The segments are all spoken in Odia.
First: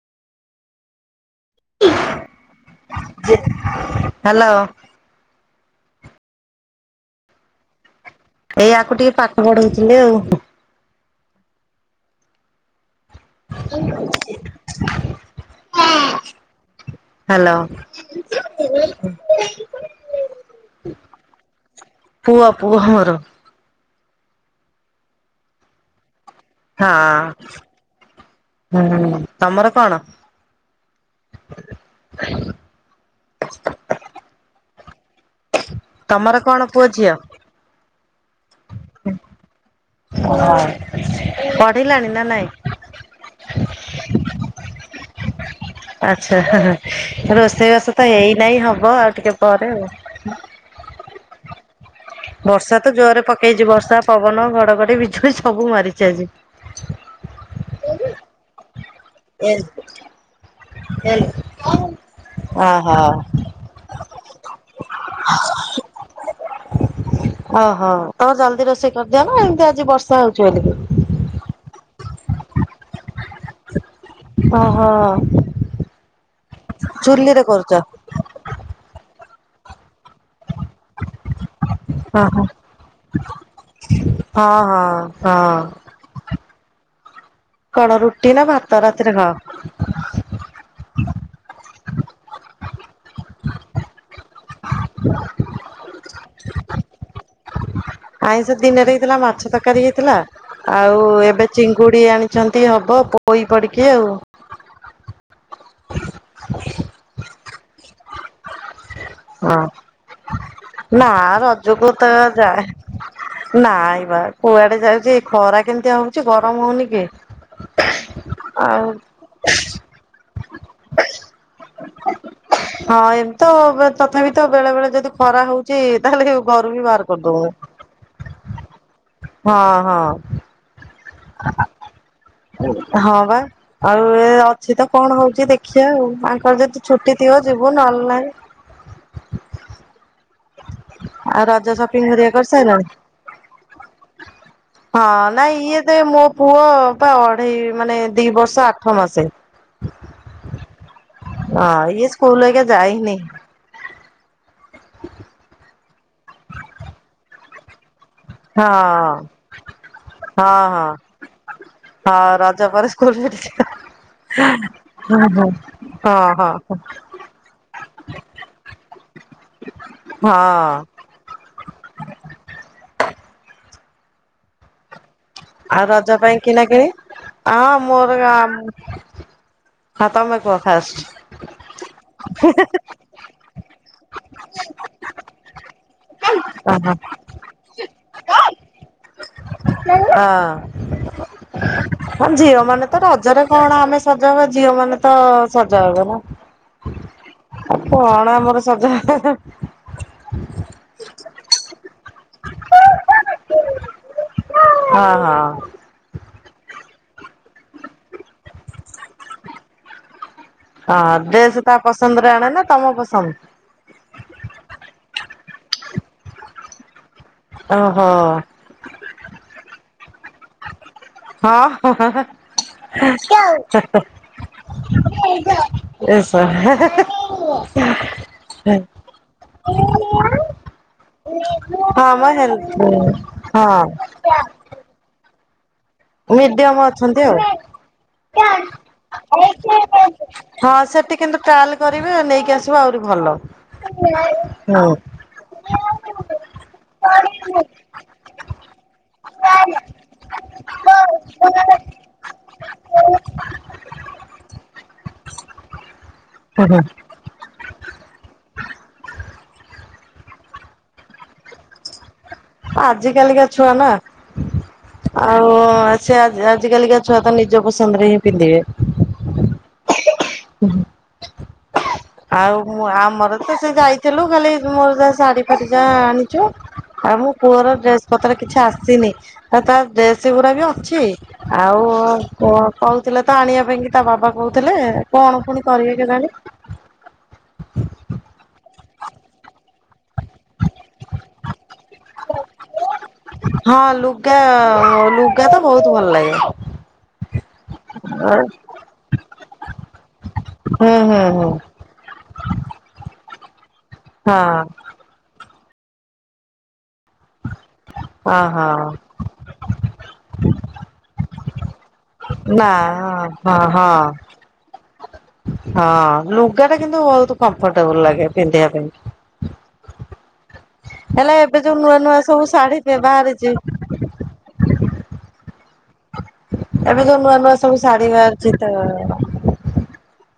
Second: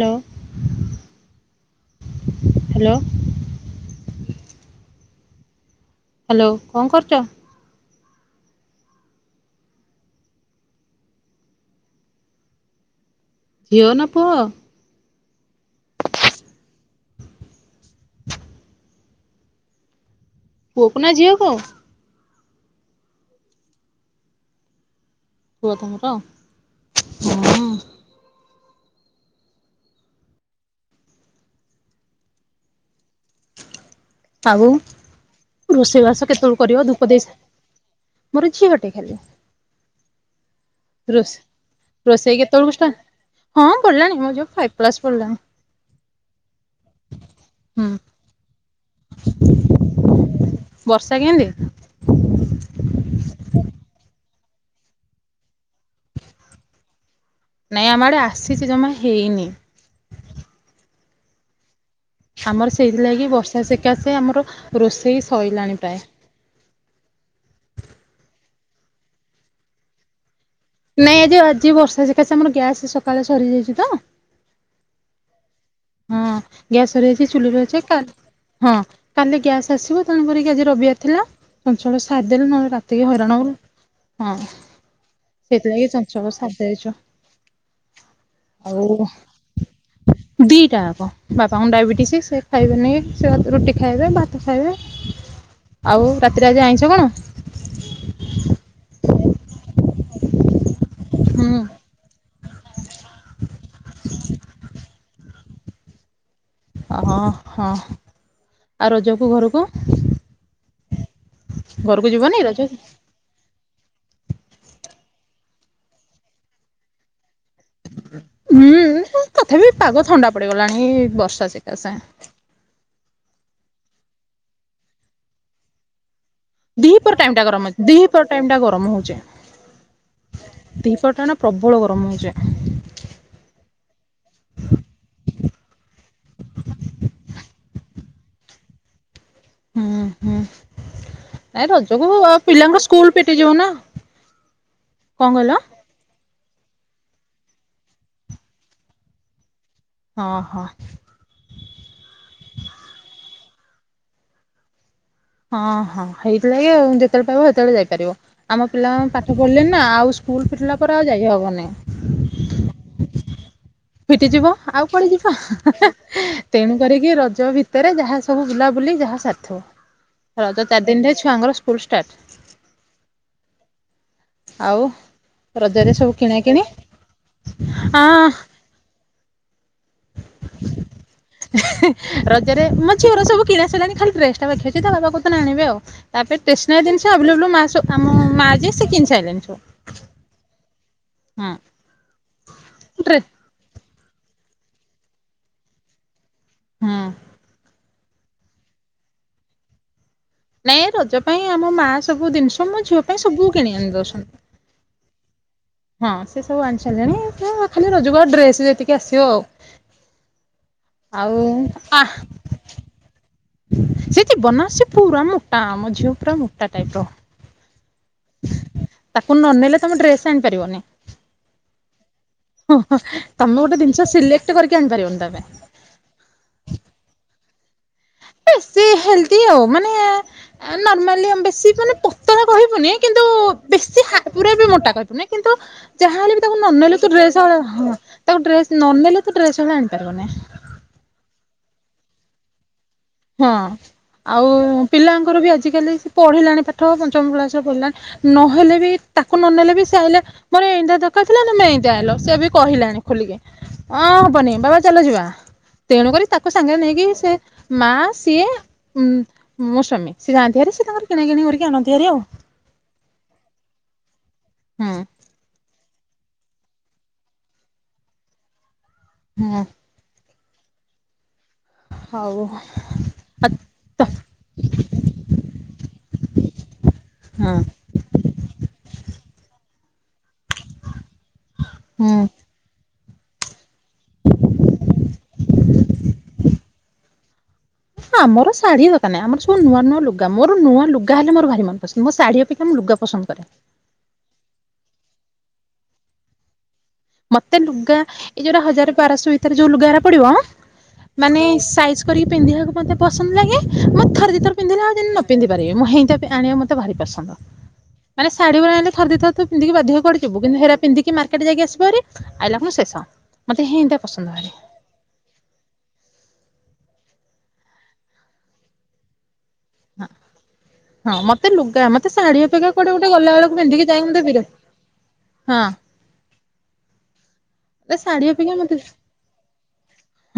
ଲୋ ହ୍ୟାଲୋ। ହାଲୋ। ହାଲୋ କଁ କରୁଚ? ଏଇ ଆକୁ ଟିକେ ପାଠ ପଢଉଥିଲି ଆଉ। ଝିଅ ନା ପୁଅ [inaudible] ହାଲୋ ପୁଅକୁ ନା ଝିଅକୁ। ପୁଅ ପୁଅ ମୋର। ପୁଅ ତୁମର? ହଁ ହୁଁ ତମର କଣ? ଆଉ ରୋଷେଇବାସ ତମର କଣ କେତେବେଳୁ ପୁଅ କରିବ ଧୂପ ଝିଅ ଦେଇ ସାରିମୋର ଝିଅ ଟେ ଖାଲି। [unintelligible] ପଢିଲାଣି ରୋଷ ନା ରୋଷେଇ ନାଇଁ କେତେବେଳକୁ ଷ୍ଟାଟ ହଁ ପଡିଲାଣି ମୋ ଝିଅ ଫାଇଭ କ୍ଲାସ ପଢିଲାଣି। ଆଚ୍ଛା ଆଛା ରୋଷେଇବାସ ତ ହେଇନାହିଁ ହବ ଆଉ ଟିକେ ପରେ ଆଉ। ବର୍ଷା କେମିତି? ବର୍ଷା ତ ଜୋରରେ ପକେଇଚି ବର୍ଷା ପବନ ଘଡଘଡି ବିଜୁଳି ସବୁ ମାରିଛି ଆଜି। ନାଇଁ ଆମ ଆଡେ ଆସିଛି ଜମା ହେଇନି। ଏ ଏ [unintelligible] ଆମର ସେଇଥିଲାଗି ବର୍ଷା ସେକା ସେ ଆମର ରୋଷେଇ ସଇଲାଣି ପ୍ରାୟେ। ଓହୋ ତମର ଜଲଦି ରୋଷେଇ କରିଦିଅ ନା ଏମିତି ଆଜି ବର୍ଷା ହଉଛି ବୋଲିିକି? ନାଇଁ ଆଜି ବର୍ଷା ସକା ସେ ଆମର ଗ୍ୟାସ୍ ସକାଳେ ସରିଯାଇଛି ତ। ଓ ହୋ। ହଁ ଗ୍ୟାସ ସରିଯାଇଛି ଚୁଲିରେ ଅଛି କା ହଁ କାଲି ଗ୍ୟାସ ଆସିବ। ତେଣୁ କରିକି ଆଜି ରବିବାର ଥିଲା ଚଞ୍ଚଳ ଓହୋ ସାରିବେଲୁ ନହେଲେ ରାତିକି ହଇରାଣ ହଉ ହଁ। ହଁ। ସବୁ ସାରିଦେଇଛୁ। କଣ ରୁଟି ନା ଭାତ ରାତିରେ ଖାଅ? ଦିଇଟା କ ବାପାଙ୍କୁ ଡାଇବେଟିସ୍ ସେ ଖାଇବେନି ସେ ରୁଟି ଖାଇବେ ଭାତ ଖାଇବେ। [unintelligible] ଆଉ ରାତିରେ ଆଜି ଆଇଁଷ କଣ? ଆଇଁଷ ଦିନରେ ହେଇଥିଲା ମାଛ ତରକାରୀ ହେଇଥିଲା ଆଉ ହୁଁ ଏବେ ଚିଙ୍ଗୁ ସେ ଆଣିଚନ୍ତି ହବ ପୋଇ ପଡିକି ଆଉ। ଓଁ ହଁ ଆଉ ରଜ ହଁ ନା ରଜକୁ ଘରକୁ ତ ଯିବନି ଯାଏ ରଜକୁ ନାଇ ବା କୁଆଡେ ଯାଉଛି ଖରା କେମିତିଆ ହଉଛି ଗରମ ହଉନି କି। ଆଉ ହୁଁ ତଥାପି ପାଗ ଥଣ୍ଡା ପଡିଗଲାଣି ବର୍ଷା ସେକା ସେ। ହଁ ଏମିତି ତ ତଥାପି ତ ବେଳେ ବେଳେ ଯଦି ଖରା ହଉ କି ତାହେଲେ ହି ଘରୁ ବି ବାହାର କରିଦ ଦି ପର ଟାଇମ ଟା ଗରମ ହଉଚେ। ହଁ ହଁ। ଦିପର ଟା ନା ପ୍ରବଳ ଗରମ ହଉଚି। ହଁ ବା। ଆଉ ଏ ଅଛି ତ କଣ ହଉଚି ଦେଖିବା ଆଉ ଆଙ୍କର ଯଦି ଛୁଟି ଥିବ ଯିବୁ ନହେଲେ ନାହିଁ। ହୁଁ ହୁଁ ଆଉ ନାଇଁ ରଜ ରଜକୁ ସପିଙ୍ଗ ହେରିଆ ପିଲାଙ୍କ କରିସାଇଲଣି? ସ୍କୁଲ ଫିଟିଯିବ ନା କଣ ହଁ କହିଲ? ନାଇ ଇଏ ତ ମୋ ପୁଅ ପା ଅଢେଇ ମାନେ ଦି ବର୍ଷ ଆଠ ମାସେ। ହଁ ହୋ। ନାଇଁ ସ୍କୁଲ ଆଜ୍ଞା ଯାଇନି। ହଁ ହଁ ହେଇଥିଲାଗି ଆଉ ଯେତେବେଳେ ପାଇବ ସେତେବେଳେ ଯାଇପାରିବ। ଆମ ହଁ ପିଲା ପାଠ ପଢିଲେ ନା ଆଉ ସ୍କୁଲ ହଁ ଫିଠିଲା ହଁ। ପରେ ଆଉ ଯାଇ ହବନି ହଁ ରାଜ ପରେ ସ୍କୁଲ [unintelligible] ଫିଟିଯିବ ଆଉ କୁଆଡେ ହଁ ଯିବା। ହଁ ତେଣୁ କରିକି ରଜ ଭିତରେ ଯାହା ସବୁ ବୁଲାବୁଲି ଯାହା ସାର ହଁ ରଜ ଚାରି ଦିନରେ ଛୁଆଙ୍କର ଫୁଲ ଷ୍ଟାର୍ଟ। ଆଉ ରଜ ରେ ସବୁ କିଣା କିଣି? ମୋର ହଁ [unintelligible] ରଜରେ ମୋ ଝିଅର ସବୁ କିଣା ସିଲାଣି ଖାଲି ଡ୍ରେସ ଟା ପାଖି ଅଛି ତା ବାବା କ ତ ଆଣିବେ ଆଉ। ତାପରେ ଟେସନାରୀ ଜିନିଷଭ ମା ମା ଯ ସେ କିିନି ସାରିଲଣି ସୁ। ଅଁ ହଁ ଝିଅ ମାନେ ତ ଡ୍ରେ ରଜରେ କଣ ଆମେ ସଜା ହବ ଝିଅ ମାନେ ତ ସଜ ହବ ନା। ହଁ କଣ ଆମର ସଜ ନାଇଁ ରଜ ପାଇଁ ଆମ ମା ସବୁ ଜିନିଷ ମୋ ଝିଅ ପାଇଁ ସବୁ କିଣ ଆଣି ଦଉଛନ୍ତି। ହଁ ହଁ ହଁ ସେ ସବୁ ଆଣି ସାରିଲାଣି ଖାଲି ରୋଜକୁ ଆଉ ଡ୍ରେସ ଯେତିକି ଆସିବ ଆଉ। ହଁ ଆଉ ଡ୍ରେସ ତା ପସନ୍ଦରେ ଆଣେ ନା ତମ ପସନ୍ଦ? ସେଠି ଜୀବନା ପୁରା ମୋଟା ଆମ ଝିଅ ପୁରା ମୋଟା ଟାଇପ ର। ଓହୋ ତାକୁ ନ ନେଲେ ତମେ ଡ୍ରେସ ଆଣିପାରିବନି। ହଁ ତମେ ଗୋଟେ ଜିନିଷ ସିଲେକ୍ଟ କରିକି ଆଣିପାରିବନି ତା ପାଇଁ। ହ [unintelligible] ବେଶ ହେଲଦି ଆଉ ମାନେ ନର୍ମାଲି ଆମେ ବେଶୀ ମାନେ ମ ପତରା ହେଲ କହିବୁନି କିନ୍ତୁ ହଁ ବେଶୀା ପୁରା ବି ମୋଟା କହିବୁନି। କିନ୍ତୁ ଯାହାହଲେ ବି ତାକୁ ମିଡିୟମ ନେଲେ ତୁ ଅଛନ୍ତି ଆଉ। ଡ୍ରେସ ହଁ ତାକୁ ଡ୍ରେସ ନ ନେଲେ ତୁ ଡ୍ରେସ ଆଣିପାରିବନି। ହଁ ସେଠି କିନ୍ତୁ ଟ୍ରାଏଲ୍ କରିବେଉ ନେଇକି ଆସିବ। ଆହୁରି ଭଲ। ହଁ ଆଉ ହୁଁ। ପିଲାଙ୍କର ବି ଆଜିକାଲି ସେ ପଢିଲାଣି ଆଠ ପଞ୍ଚମ କ୍ଳାସରେ ପଡିଲା ନହେଲେ ବି ତାକୁ ନ ନେଲେ ବି ସେ ଆଇଲେ ମ ଏଇ ଦର ଥିଲା ନା ମ ଏଇତିଆ ଆଇଲ ସେ ବି କହିଲାଣି ଖୋଲିକି ହଁ ହବନି ବାବା ଚାଲ ଯିବା। ତେଣୁକରି ତାକୁ ସାଙ୍ଗରେ ନେଇକି ସେ ମା ସିଏ ମୋ ସାମି ସିଏ ଯାଆନ୍ତିଆରି ସେି ତାଙ୍କର କିଣା କିିଣି କରିକି ଆଣନ୍ତିଆରି ଆଉ। ଆଜି କାଲିକା ଛୁଆ ନା ହଁ ଆଉ ସେ ଆଜିକାିକା ଛୁଆ ତ ନିଜ ପସନ୍ଦରେ ହିଁ ପିନ୍ଧିବେ। ହୁଁ ହୁଁ ହଉ ଆଉ ମୁଁ ଆମର ତ ସେ ଯାଇଥିଲୁ ଖାଲି ମୋର ଯା ଶାଢୀ ଫାଢ ଯାହା ଆଣିଛୁ। ଆଉ ମୁଁ ହଁ ପୁଅର ଡ୍ରେସ ପତ୍ର କିଛି ଆସିନି। ତ ଡ୍ରେସ ଗୁରା ବି ଅଛି ଆଉ। ହୁଁ କ କହୁଥିଲେ ତ ଆଣିବା ପାଇଁ ତା ବାବା କହୁଥିଲେ କଣ ପୁଣି କରିବେ କେ କାଣି। ଆମର ଶାଢୀ ତାହିେ ଆମରବୁୂଆ ନୂଆ ଲଗ ମୋର ନୂଆ ଲୁଗା ହେ ମର ଭାର ମନ ପସନ୍ଦ ଅଓକ୍ଷା ଲୁଗା ପସନ୍ଦ କରେ। ହଁ ଲୁଗା ଲୁଗା ତ ବହୁତ ଭଲ ଲାଗେ। ମତେ ଲୁଗା ଏ ଯୋଉଟା ହଜାର ବାରଶହ ଭିତରେ ଯୋଉ ଲୁଗା ହେ ପଡିବ ହୁଁ ହୁଁ ମାନେ ହୁଁ ସାଇଜ କରିକି ପିନ୍ଧିବାକୁ ମତେ ପସନ୍ଦ ଲାଗେ ମତ ଥ ଦ ହଁ ଥ ପିନ୍ଧିଲା ଆଉ ନ ପିନ୍ଧିପାରିବି ମୁଁ ହେଇଁତିଆ ପେ ଆଣିବା ମତେ ଭାରି ପସନ୍ଦ ମାନେ ହଁ ଶାଢ଼ୀ ହଁ [unintelligible] ଥରେ ଦି ଥର ତ। ପିନ୍ଧିକି ବାଧ୍ୟ ହେଇ କୁଆଡ଼େ ଯିବୁ କିନ୍ତୁ ହେରା ପନ୍ଧିକି ମାର୍କେଟ ଯାଇକି ଆସିବୁ ହେରି। ନା ହଁ ହଁ ପସନ୍ଦ ଭାରି। ହଁ। ହଁ ଲୁଗା ଟା କିନ୍ତୁ ବହୁତ କମ୍ଫଟେବୁଲ ଲାଗେ ପିନ୍ଧିବା ପାଇଁ କି। ହଁ ହଁ ହେଲେ ମତେ ଏବେ ଯୋଉ ଲୁଗା ନୂଆ ମତେ ନୂଆ ସବୁ ଶାଢୀ ଅପେକ୍ଷା କୁଆଡେ ଗୋଟେ ଗଲା ବାହାରିଛି ବେଳକୁ ପିନ୍ଧିକି। ଯାଇଁ ତ [unintelligible] ହଁ। ଏବେ ଯୋଉ ନୂଆ ନୂଆ ସବୁ ଏ ଶାଢ଼ି ଶାଢୀ ବାହାରୁଛି ଅପେକ୍ଷା ମତେ ତ।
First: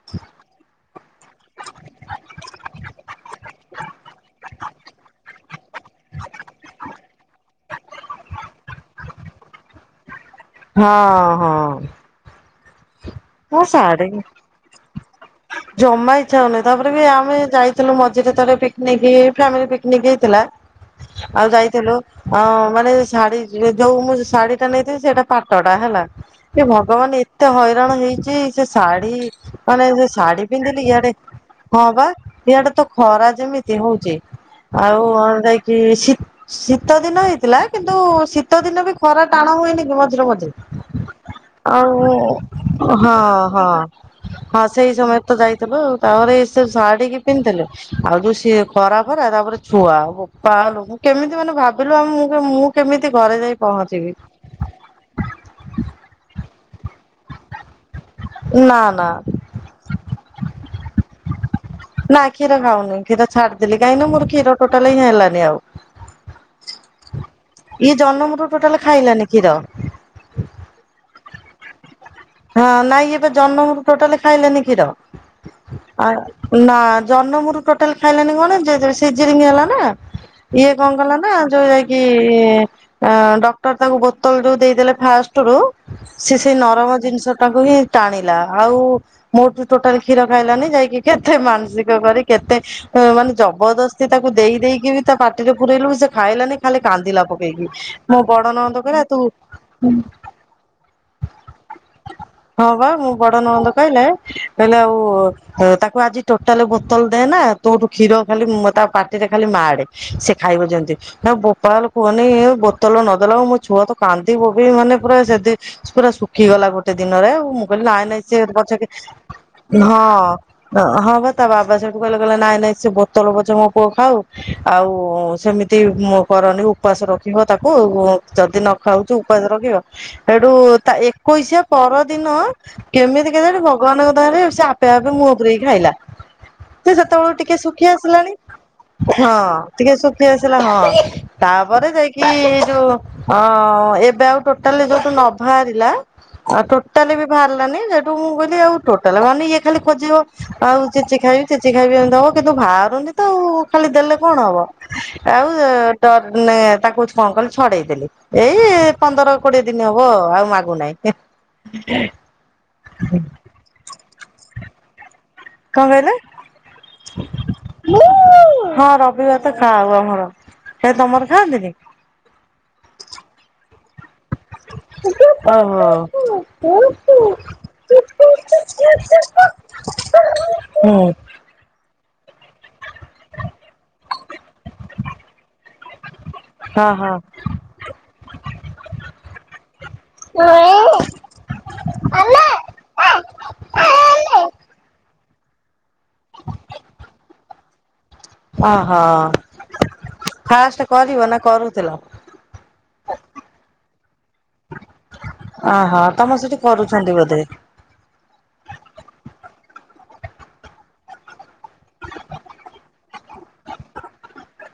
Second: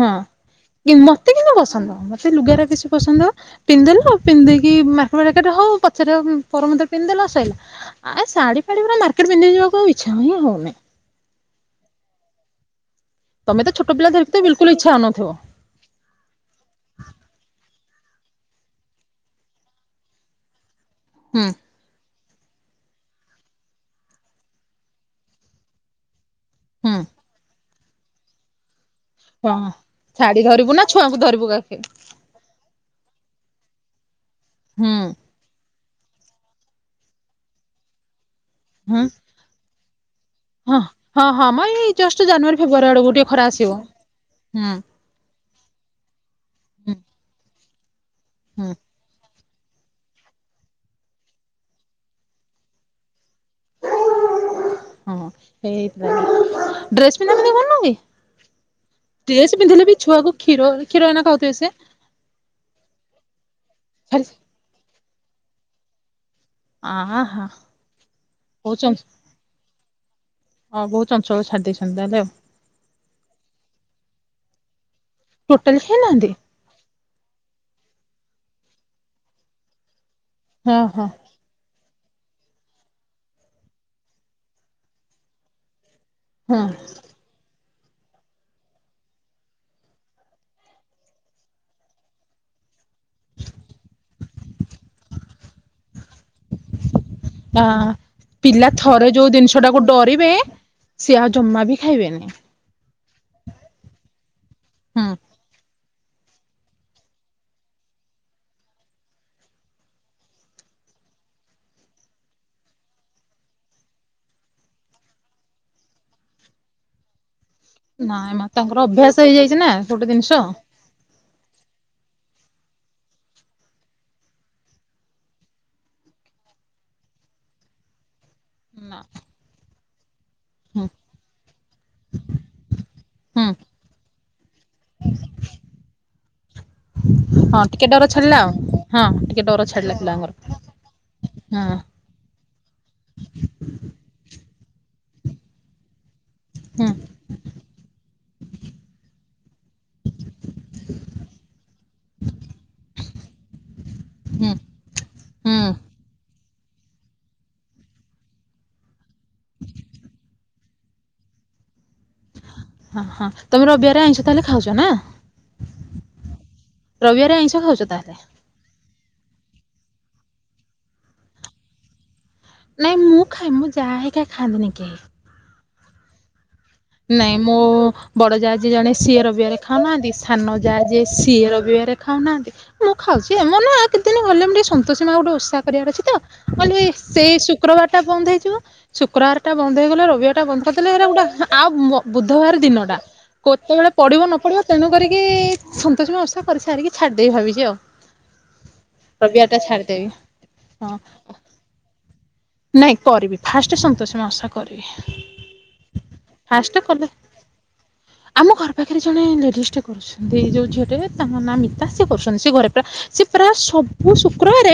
ହଁ କି ମତେ କିନ୍ତୁ ପସନ୍ଦ। ମତେ ଲୁଗା ରା ବେଶୀ ପସନ୍ଦ ପିନ୍ଧଦେଲୁ ପିନ୍ଧଦେଇକି ମାକେଟ୍ ଫାକେଟ୍ ହଉ। ପଛରେ ଉଁ ପର ମୁଦେ ପିନ୍ଧିଦେଲ ସରିଲା ଆ ଏ ଶାଢୀ ଫାଢ଼ି ଗୁରା ମାର୍କେଟ ପିନ୍ଧିକି ଯିବାକୁ ଆଉ ଇଚ୍ଛା ହିଁ ହଉନି। ହଁ ହଁ। ତମେ ତ ଛୋଟ ଶାଢୀ ପିଲା ଧରିକି ତ ବିଲକୁଲ ଇଚ୍ଛା ହଉ ନଥିବ। ଜମା ଇଚ୍ଛା ହଉନି ତାପରେ ବି ଆମେ ଯାଇଥିଲୁ ମଝିରେ ଥରେ ପିକନିକ ଫ୍ୟାମିଲି ପିକନିକ୍ ହେଇଥିଲା। ହୁଁ ଆଉ ଯାଇଥିଲୁ। ହଁ ମାନେ ଶାଢୀ ଯୋଉ ମୁଁ ଶାଢୀ ଟା ନେଇଥିନି ସେଇଟା ପାଟ ଟା ହେଲା। ଏ ହୁଁ ଭଗବାନ ଏତେ ହଇରାଣ ହେଇଛି। ସେ ଶାଢୀ ହଁ ମାନେ ସେ ଶାଢୀ ଧରିବୁ ପିନ୍ଧିଲି ନା ଇଆଡେ ଛୁଆଙ୍କୁ ଧରିବୁ କାଖେ ହଁ ପା। ଇଆଡେ ତ ଖରା ଯେମିତି ହଉଛି ହୁଁ ଆଉ କଣ ଯାଇ ଚି ଶୀ-ଶୀତ ଦିନ ହେଇଥିଲା କିନ୍ତୁ ଶୀ ଶୀତ ଦିନ ବି ହୁଁ ଖରା ଟାଣ ହୁଏନି କି ମଝିରେ ମଝିରେ ହଁ ହଁ ହଁ ମ ଏଇ ଜଷ୍ଟ ଜାନୁଆରୀ ଆଉ। ଫେବୃଆରୀ ଆଡକୁ ହଁ ଟିକେ ଖରା ହଁ ଆସିବ ହଁ ହୁଁ ସେଇ ସମୟ। ତ ଯାଇଥିଲୁ ଆଉ ତାପରେ ଏଇ ସେ ହୁଁ ଶାଢୀ କି ପିନ୍ଧିଦେଲି ଆଉ ଯୋଉ ସିଏ ହୁଁ ଖରା ଫରା ତାପରେ। ଛୁଆ ବୋପାଲୋ ମୁଁ କେମିତି ମାନେ ଭାବିଲୁ ଆଉ ମୁଁ କେ ମୁଁ କେମିତି ଘରେ ଯାଇ ପହଞ୍ଚିବି। ହଁ ହଁ ହେ ହେଇଥିଲା ଡ୍ରେସ ପିନ୍ଧା ପିନ୍ଧା କରୁନୁ କି? ନା ନା। ଡ୍ରେସ୍ ପିନ୍ଧିଲେ ବି ଛୁଆ କୁ କ୍ଷୀର କ୍ଷୀର ଏଇନା ଖାଉଥିବେ ସେ। ନା କ୍ଷୀର ଖାଉନି କ୍ଷୀର ଛାଡିଦେଲି କାହିଁକି ନା ମୋର କ୍ଷୀର ଟୋଟାଲି ହିଁ ହେଲାନି ଆଉ। ଆହା ଇଏ ଜନମରୁ ଟୋଟାଲ କହୁଛନ୍ତି ଖାଇଲାନି କ୍ଷୀର। ହଁ ବହୁ ଚଞ୍ଚଳ ଛାଡି ଦେଇଛନ୍ତି ତାହେଲେ ଆଉ। ହଁ ନାଇଁ ଇଏ ପା ଜନମ ରୁ ଟୋଟାଲି ଖାଇଲେନି କ୍ଷୀର ଟୋଟାଲି ଖାଇନାହାନ୍ତି ଆ ନା ଜନମରୁ ଟୋଟାଲ ଖାଇଲାନି କଣ ଯେ ଯେ ସିଯରିଙ୍ଗ ହେଲା ନା। ଇଏ ହଁ କଣ ହଁ କଲା ନା ଯୋଉ ଯାଇ କି ଅ ଡକ୍ଟର ତାଙ୍କୁ ବୋତଲ ଯୋଉ ଦେଇଦେଲେ ଫାର୍ଷ୍ଟ ରୁ। ସେ ସେଇ ହଁ ନରମ ଜିନିଷ ଟାକୁ ହିଁ ଟାଣିଲା ଆଉ। ମୋଠୁ ଟୋଟାଲ କ୍ଷୀର ଖାଇଲାନି ଯାଇକି କେତେ ମାନସିକ କରି କେତେ। ଅ ମାନେ ଜବରଦସ୍ତି ତାକୁ ଦେଇ ଦେଇ କି ବି ତା ପାଟିରେ ପୁରେଇଲୁ ବି ସେ ଖାଇଲାନି ଖାଲି କାନ୍ଦିଲା ପ ଆ ପିଲା ଥରେ ଯୋଉ ଜିନିଷ ଟାକୁ ଡରିବେ ସିଏ ଆଉ ଜମା ବି ଖାଇବେନି। ହଁ ପା ମୋ ବଡ ନଣନ୍ଦ କହିଲେ କହିଲେ ଆଉ। ହୁଁ ଅ ତାକୁ ଆଜି ଟୋଟାଲ ବୋତଲ ଦେ ନା ତୋଠୁ କ୍ଷୀର ଖାଲି ଉଁ ତା ପାଟିରେ ଖାଲି ମାଡେ। ସେ ଖାଇବ ଯେମିତି। ଏ ବୋପାଲୋ କୁହନି ବୋତଲ ନ ଦେଲାଣୁ ମୋ ଛୁଆ ତ କାନ୍ଦି ବୋବେଇ ମାନେ ପୁରା ସେଦି ପୁରା ଶୁଖିଗଲା ଗୋଟେ ଦିନରେ ଆଉ ମୁଁ କହିଲି ନାଇଁ ନାଇଁ ସିଏ ମା [unintelligible] ତାଙ୍କର ପଛକେ ଅଭ୍ୟାସ ହେଇଯାଇଛି ନା ହଁ। ଗୋଟେ ଜିନିଷ ଅଁ ହଁ ବା ତା ବାବା ସେଇଠୁ କହିଲେ କହିଲେ ନାଇଁ ନାଇଁ ସେ ବୋତଲ ପଛେ ମୋ ପୁଅ ଖାଉ। ଆଉ ସେମିତି ମୋ କରନି ଉପାସ ରଖିବ ତାକୁ। ଯଦି ନ ନା ଖାଉଛି ଉପାସ ରଖିବ ଏଠୁ ହୁଁ ତା ଏକୋଇଶିଆ ପରଦିନ। କେମିତି ହୁଁ କେଜାଣି ଭଗବାନଙ୍କ ଦୟାରେ ସେ ଆପେ ଆପେ ମୁହଁ ପୁରେଇ ଖାଇଲା। [inaudible] ସେ ସେତେବେଳକୁ ଟିକେ ହଁ ଶୁଖି ଡର ଆସିଲାଣି ଛାଡିଲା ଆଉ ହଁ ଟିକେ ଡର ଟିକେ ଛାଡିଲା ଶୁଖି ପିଲାଙ୍କର ଆସିଲା ହଁ ହଁ ତାପରେ ଯାଇ କି ଯଉ ଅ- ଏବେ ଆଉ ଟୋଟାଲି ଯଉୁଠୁ ନ ବାହାରିଲା ଆଉ ହୁଁ ଟୋଟାଲି ବି ବାହାରିଲାନି ହେଟୁ ମୁଁ କହିଲି ଆଉ ଟୋଟାଲେ ବାହାରୁନି ଇଏ ଖାଲି ଖୋଜିବ। ଆଉ ଚିଚି ଖାଇବି ଚିଚି ଖାଇବି ଏମିତି ହବ କିନ୍ତୁ ବାହାରୁନି ତ ଆଉ ଖାଲି ଦେଲେ କଣ ହୁଁ ହୁଁ ହବ। ଆଉ ଡ ନା ତାକୁ କଣ କଲି ଛଡେଇଦେଲି ଏଇ ପନ୍ଦର କୋଡିଏ ଦିନ ହବ ଆଉ ମାଗୁନାହିଁ। [inaudible] ହଁ- ହଁ ତମେ ରବିବାରେ ଆଇଁଷ ତାହେଲେ ଖାଉଚ ନା? କଣ କହିଲେ- ରବିବାରେ ଆଇଁଷ ଖାଉଛ ତାହେଲେ ହଁ ରବିବାର୍ [unintelligible] ଆମର ସେ ତମର ଖାଆନ୍ତିନି? ନାଇଁ ମୁଁ ଖାଏ ମୋ ଜା ହେରିକା ଖାଆନ୍ତିନି କେହି। ଓହୋ। ହୁଁ ନାଇଁ ମୋ ବଡ ଜା ଯିଏ ଜଣେ ସିଏ ରବିଆରେ ଖାଉନାହାନ୍ତି ସାନ ଜା ଯିଏ ସିଏ ରବିଆରେ ଖାଉନାହାନ୍ତି ମୁଁ ଖାଉଚି ଏ ମୁଁ ନା କେତେଦିନ ଗଲେ ମୁଁ ଟିକେ ଶୁ ସନ୍ତୋଷୀ ମା ଗୋଟେ ଉଷା କରିବାର ଅଛି ତ କହିଲି ହଁ ହଁ। ସେଇ ଶୁକ୍ରବାର ଟା ବନ୍ଦ ହେଇଯିବ। ଶୁକ୍ରବାର ଟା ବନ୍ଦ ହେଇଗଲେ ରବିବାର ଟା ବନ୍ଦ କରିଦେଲେ ହେରା ଗୋଟା ଆଉ ବୁଧବାର ଦିନଟା। କେତେବେଳେ ପଡିବ ନ ପଡିବ ତେଣୁ କରିକି ସନ୍ତୋଷୀ ମା ଉଷା କରି ସାରିକି ଛାଡିଦେବି ଭାବିଚି ଆଉ। ଓହୋ ରବିବାରଟା ଛାଡ଼ିଦେବି ଫାଷ୍ଟେ ହଁ କରିବ ନା କରୁଥିଲ? ନାଇଁ କରିବି ଫାଷ୍ଟେ ସନ୍ତୋଷୀ ମା ଉଷା କରିବି ଓହୋ ତମ ସେଠି ଫାଷ୍ଟ କଲେ କରୁଛନ୍ତି ବୋଧେ ଆମ ଘର ପାଖରେ ଜଣେ ଲେଡିଜ୍ ଟେ କରୁ ଛନ୍ତି ଏଯଉ ଝିଅଟେ ତାଙ୍କ ନାଁ ମିିତା ସିଏ କରୁଚନ୍ତି ସେ ଘରେ ପୁରା ସେ ପ୍ରାୟ ସବୁ ଶୁକ୍ରୁବାରେ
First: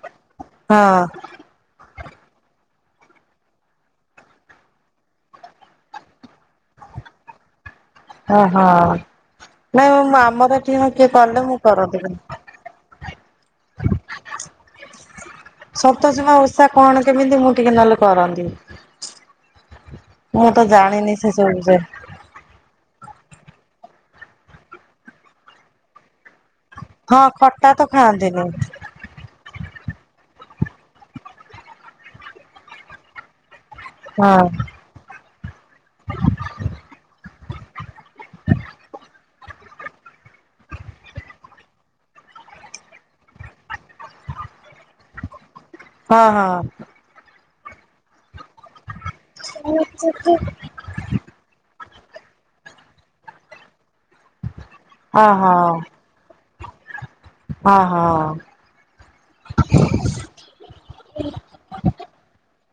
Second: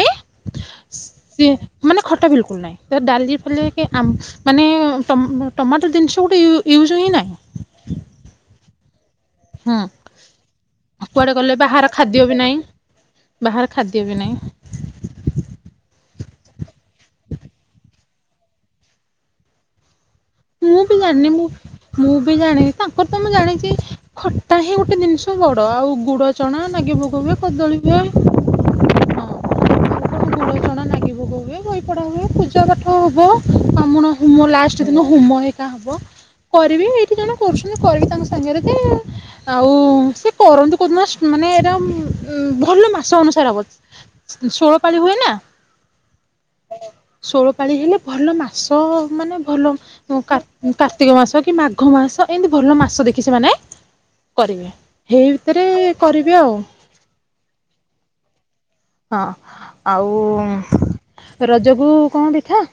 ହଁ ସିଏ ମାନେ ଖଟା ବିଲ୍ ନାହିଁ ତ ଡାଲି ଫାଲି କି ଆମ୍- ମାନେ ଟମ୍- ଟମାଟୋ ଜିନିଷ ଗୋଟେ -ଗୋଟେ ୟୁଜ୍ ହିଁ ନାହିଁ। ଓହୋ ହୁଁ ନାଇଁ ଆମର ଏଠି କିଏ କଲେ ମୁଁ କରନ୍ତି। ଏବେ ନାହିଁ। ବାହାର ଖାଦ୍ୟ ବି ନାହିଁ। ସନ୍ତୋଷୀ ମା ଓଷା କଣ କେମିତି ମୁଁ ଟିକେ ନହେଲେ କରନ୍ତି। ମୁଁ ତ ଜାଣିନି ସେସବୁ ବିଷୟରେ। ମୁଁ ବି ଜାଣିନି ତାଙ୍କର ତ ମୁଁ ଜାଣିଚି ଖଟା ହିଁ ଗୋଟେ ଜିନିଷ ବଡ ଆଉ ଗୁଡ ଚଣା ନାଗି ହଁ ଭୋଗ ହୁଏ ଖଟା କଦଳୀ ଦିଏ। [inaudible] ହୁଳ ଚଣା ନାଗି ଭୋଗ ହୁଏ ବହି ପଢା ହୁଏ ପୂଜା ପାଠ ହବ ବ୍ରାହ୍ମଣ ହଁ ହୋମ ଲାଷ୍ଟ୍ ଦିନ ହୁମ ହେକା ହବ କରିବି ଏଇଠି ଜଣ କରୁଚନ୍ତି କରିବି ତାଙ୍କ ସାଙ୍ଗରେ ଯେ ଆଉ ସେ କରନ୍ତୁ କଉଦିନ ମାନେ ଏଇଟା ଉଁ- ଭଲ ମାସ ଅନୁସାରେ ହବ। ସୋଳପାଳି ହୁଏ ନା। ହଁ- ହଁ। ଷୋଳ ପାଳି ହେଲେ ଭଲ ମାସ ମାନେ ଭଲ କା କାର୍ତ୍ତିକ ମାସ କି ମାଘ ମାସ ଏମିତି ଭଲ ମାସ ଦେଖି ସେମାନେ କରିବେ ହଁ ହେଇ ଭିତରେ ହଁ କରିବେ ଆଉ। ହଁ- ହଁ। ହଁ ଆଉ ରଜକୁ କଣ ପିଠା?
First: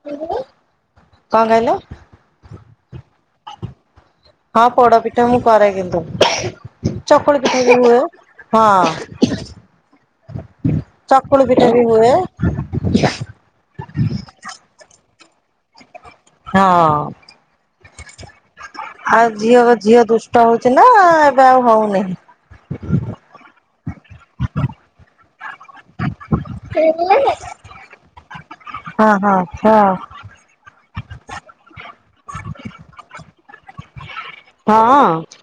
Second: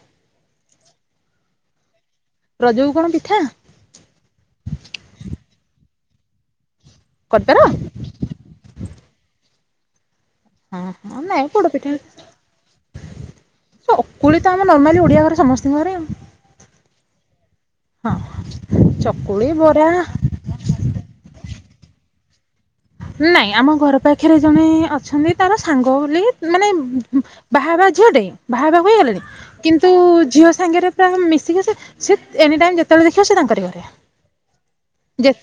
କଣ କହିଲେ? ରଜକୁ କଣ ପିଠା? ହଁ ପୋଡ ପିଠା ମୁଁ କରେ କିନ୍ତୁ ଚକୁଳି କରିପାର? ପିଠା ବି ହୁଏ ହଁ। ହଁ ହଁ ଚକୁଳି ନାଇଁ ପୋଡ ପିଠା ବି ହୁଏ। ଚକୁଳି ତ ଆମ ନର୍ମାଲି ଓଡ଼ିଆ ଘରେ ସମସ୍ତଙ୍କ ଘରେ ଆଉ। ହଁ ହଁ ଆ ଚକୁଳି ଝିଅ ବରା ଝିଅ ଦୁଷ୍ ଦୁଷ୍ଟ ହଉଛି ନା ଏବେ ଆଉ ହଉନି। ନାଇଁ ଆମ ଘର ପାଖରେ ଜଣେ ଅଛନ୍ତି ତାର ସାଙ୍ଗ ବୋଲି। ମାନେ ବାହାହବା ଝିଅଟେ ବାହାହବାକୁ ହଁ ହେଇଗଲାଣି ହଁ କିନ୍ତୁ ଝିଅ ସାଙ୍ଗରେ। ରା ମିଶିକି ସେ ସେ ଏନି ଟାଇମ ଯେତେବେଳେ ଦେଖିବା ସେ ତାଙ୍କରି ଘରେ। ହଁ।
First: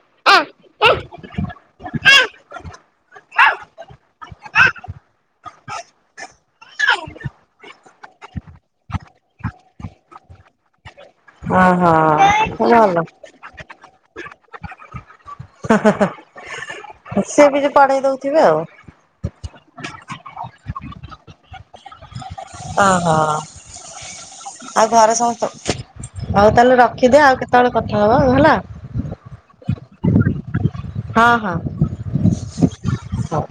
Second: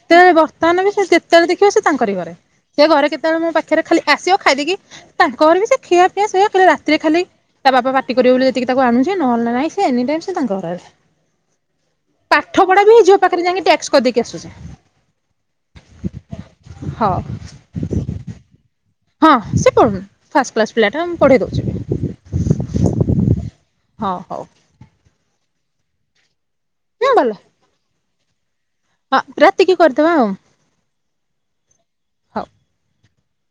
ସେତେବେଳେ ବର୍ତ୍ତମାନ ବି ସେ ଯେତେବେଳେ ଦେଖିବ ସେ ତାଙ୍କରି ଘରେ ସେ ଘରେ କେତେବେଳେ ମୋ ପାଖରେ ଖାଲି ଆସିବ ଖାଇଦେଇକି ଫେ ତାଙ୍କର ବି ସେ ଖିଆପିଆ ଶୋଇଆ ଖାଲି ରାତିରେ ଖାଲି ତା ବାପା ପାଟି କରିବ ବୋଲି ଯେତିକି ତାକୁ ଆଣୁଛେ ନହେଲେ ନାଇଁ ସେ ଏନି ଟାଇମ ସେ ତାଙ୍କ ଘରେ। ହଁ ପାଠ ଭଲ ପଢା ବି ଝିଅ ପାଖରେ ଯାଇକି ଟ୍ୟାକ୍ସ କରିଦେଇକି ଆସୁଛି। ହଉ ସେ ବି କିଛି ପଢେଇ ଦଉଥିବେ ଆଉ ହଁ ସେ ପଢ଼ୁନି। ଫାଷ୍ଟ କ୍ଲାସ୍ ପିଲାଟା ମୁଁ ପଢ଼େଇ ଦେଉଛି। ଓ ହୋ। ହଁ ହଉ। ଆଉ ଘରେ ସମସ୍ତେ ହଉ ତାହେଲେ ରଖିଦେ ଆଉ କେତେବେଳେ କଥା ହବ ହେଲା। ହ ରାତି କି କରିଦବା ଆଉ। ହଁ ହଁ ହଉ। ହଉ।